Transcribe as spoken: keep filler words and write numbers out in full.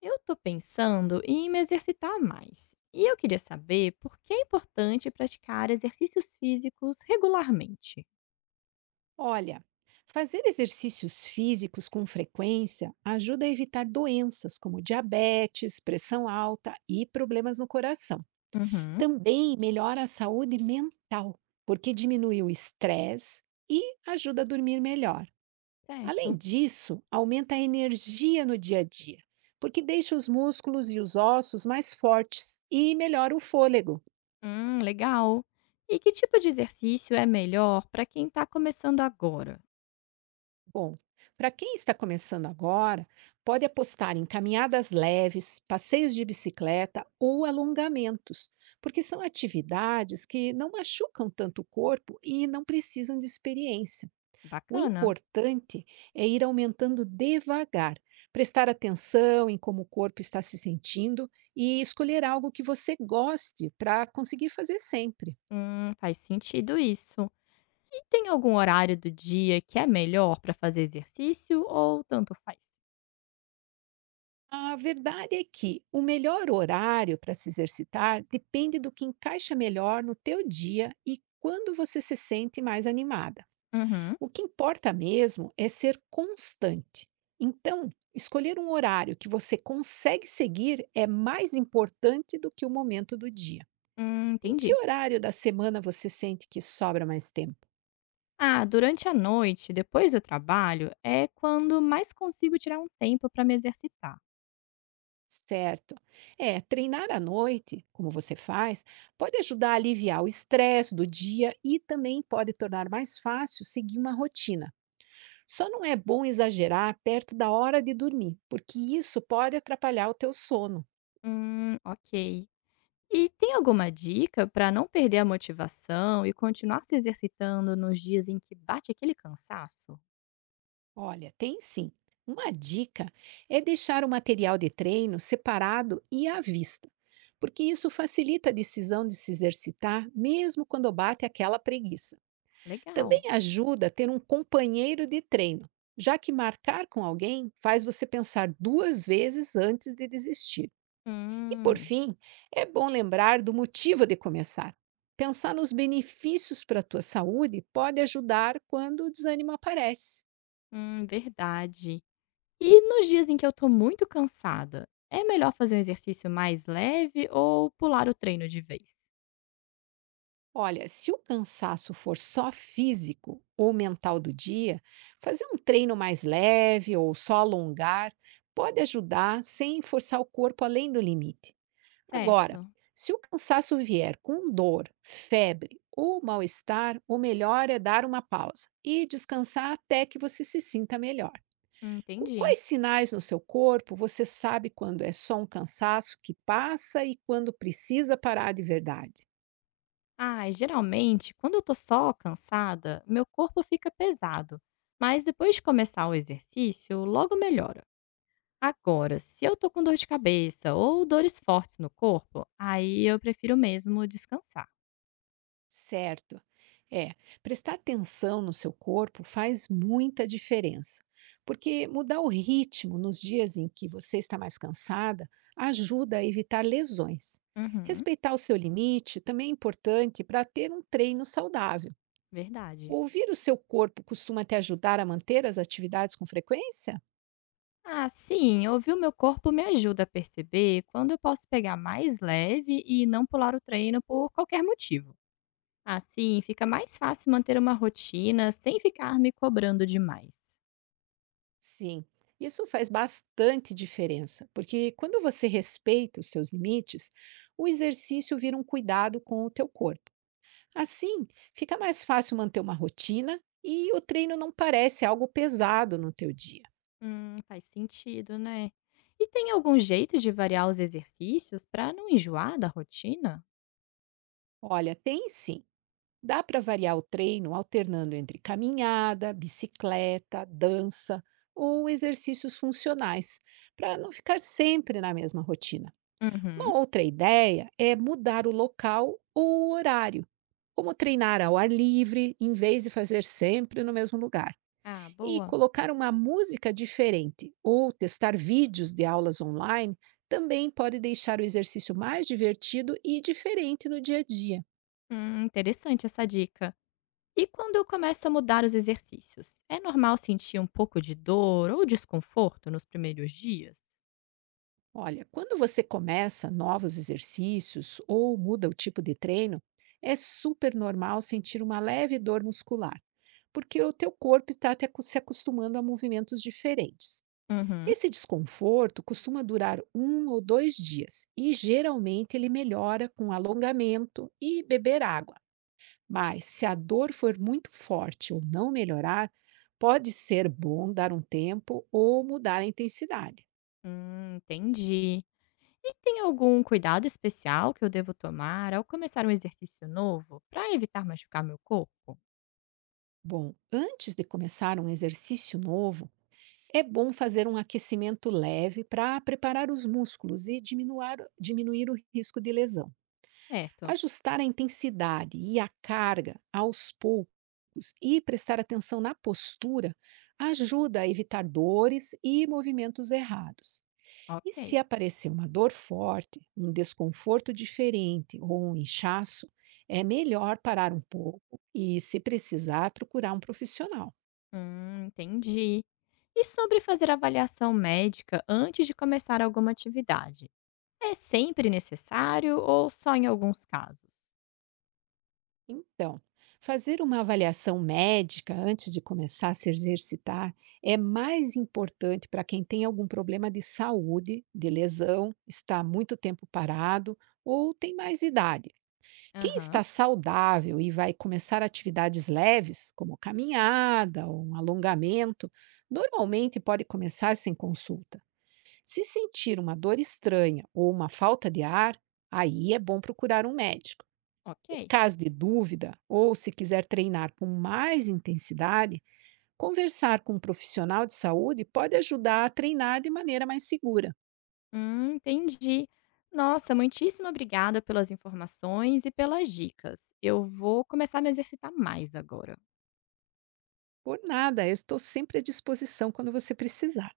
Eu tô pensando em me exercitar mais. E eu queria saber por que é importante praticar exercícios físicos regularmente. Olha, fazer exercícios físicos com frequência ajuda a evitar doenças como diabetes, pressão alta e problemas no coração. Uhum. Também melhora a saúde mental, porque diminui o estresse e ajuda a dormir melhor. Além Certo. disso, aumenta a energia no dia a dia, porque deixa os músculos e os ossos mais fortes e melhora o fôlego. Hum, legal. E que tipo de exercício é melhor para quem tá começando agora? Bom, para quem está começando agora, pode apostar em caminhadas leves, passeios de bicicleta ou alongamentos, porque são atividades que não machucam tanto o corpo e não precisam de experiência. O Bacana. importante é ir aumentando devagar, prestar atenção em como o corpo está se sentindo e escolher algo que você goste para conseguir fazer sempre. Hum, faz sentido isso. E tem algum horário do dia que é melhor para fazer exercício ou tanto faz? A verdade é que o melhor horário para se exercitar depende do que encaixa melhor no teu dia e quando você se sente mais animada. Uhum. O que importa mesmo é ser constante. Então, escolher um horário que você consegue seguir é mais importante do que o momento do dia. Hum, Em que entendi. horário da semana você sente que sobra mais tempo? Ah, durante a noite, depois do trabalho, é quando mais consigo tirar um tempo para me exercitar. Certo. É, treinar à noite, como você faz, pode ajudar a aliviar o estresse do dia e também pode tornar mais fácil seguir uma rotina. Só não é bom exagerar perto da hora de dormir, porque isso pode atrapalhar o teu sono. Hum, ok. E tem alguma dica para não perder a motivação e continuar se exercitando nos dias em que bate aquele cansaço? Olha, tem sim. Uma dica é deixar o material de treino separado e à vista, porque isso facilita a decisão de se exercitar mesmo quando bate aquela preguiça. Também Legal. ajuda a ter um companheiro de treino, já que marcar com alguém faz você pensar duas vezes antes de desistir. E por Hum, fim, é bom lembrar do motivo de começar. Pensar nos benefícios para a tua saúde pode ajudar quando o desânimo aparece. hum, verdade. E nos dias em que eu tô muito cansada, é melhor fazer um exercício mais leve ou pular o treino de vez? Olha, se o cansaço for só físico ou mental do dia, fazer um treino mais leve ou só alongar pode ajudar sem forçar o corpo além do limite. Agora, Certo. se o cansaço vier com dor, febre ou mal-estar, o melhor é dar uma pausa e descansar até que você se sinta melhor. Com Entendi. quais sinais no seu corpo você sabe quando é só um cansaço que passa e quando precisa parar de verdade? Ah, geralmente, quando eu tô só cansada, meu corpo fica pesado, mas depois de começar o exercício, logo melhora. Agora, se eu tô com dor de cabeça ou dores fortes no corpo, aí eu prefiro mesmo descansar. Certo. É, prestar atenção no seu corpo faz muita diferença, porque mudar o ritmo nos dias em que você está mais cansada ajuda a evitar lesões. Uhum. Respeitar o seu limite também é importante para ter um treino saudável. Verdade. Ouvir o seu corpo costuma te ajudar a manter as atividades com frequência? Ah, sim, ouvir o meu corpo me ajuda a perceber quando eu posso pegar mais leve e não pular o treino por qualquer motivo. Assim, fica mais fácil manter uma rotina sem ficar me cobrando demais. Sim, isso faz bastante diferença, porque quando você respeita os seus limites, o exercício vira um cuidado com o teu corpo. Assim, fica mais fácil manter uma rotina e o treino não parece algo pesado no teu dia. Hum, faz sentido, né? E tem algum jeito de variar os exercícios para não enjoar da rotina? Olha, tem sim. Dá para variar o treino alternando entre caminhada, bicicleta, dança ou exercícios funcionais, para não ficar sempre na mesma rotina. Uhum. Uma outra ideia é mudar o local ou o horário, como treinar ao ar livre em vez de fazer sempre no mesmo lugar. Ah, E boa. colocar uma música diferente ou testar vídeos de aulas online também pode deixar o exercício mais divertido e diferente no dia a dia. Hum, interessante essa dica. E quando eu começo a mudar os exercícios, é normal sentir um pouco de dor ou desconforto nos primeiros dias? Olha, quando você começa novos exercícios ou muda o tipo de treino, é super normal sentir uma leve dor muscular, porque o teu corpo está te acu- se acostumando a movimentos diferentes. Uhum. Esse desconforto costuma durar um ou dois dias e geralmente ele melhora com alongamento e beber água. Mas, se a dor for muito forte ou não melhorar, pode ser bom dar um tempo ou mudar a intensidade. Hum, entendi. E tem algum cuidado especial que eu devo tomar ao começar um exercício novo para evitar machucar meu corpo? Bom, antes de começar um exercício novo, é bom fazer um aquecimento leve para preparar os músculos e diminuar- diminuir, o risco de lesão. Certo, Ajustar a intensidade e a carga aos poucos e prestar atenção na postura ajuda a evitar dores e movimentos errados. E se ok. aparecer uma dor forte, um desconforto diferente ou um inchaço, é melhor parar um pouco e, se precisar, procurar um profissional. Hum, entendi. E sobre fazer avaliação médica antes de começar alguma atividade? É sempre necessário ou só em alguns casos? Então, fazer uma avaliação médica antes de começar a se exercitar é mais importante para quem tem algum problema de saúde, de lesão, está muito tempo parado ou tem mais idade. Quem Aham, está saudável e vai começar atividades leves, como caminhada ou um alongamento, normalmente pode começar sem consulta. Se sentir uma dor estranha ou uma falta de ar, aí é bom procurar um médico. Em ok. caso de dúvida ou se quiser treinar com mais intensidade, conversar com um profissional de saúde pode ajudar a treinar de maneira mais segura. Hum, entendi. Nossa, muitíssimo obrigada pelas informações e pelas dicas. Eu vou começar a me exercitar mais agora. Por nada, eu estou sempre à disposição quando você precisar.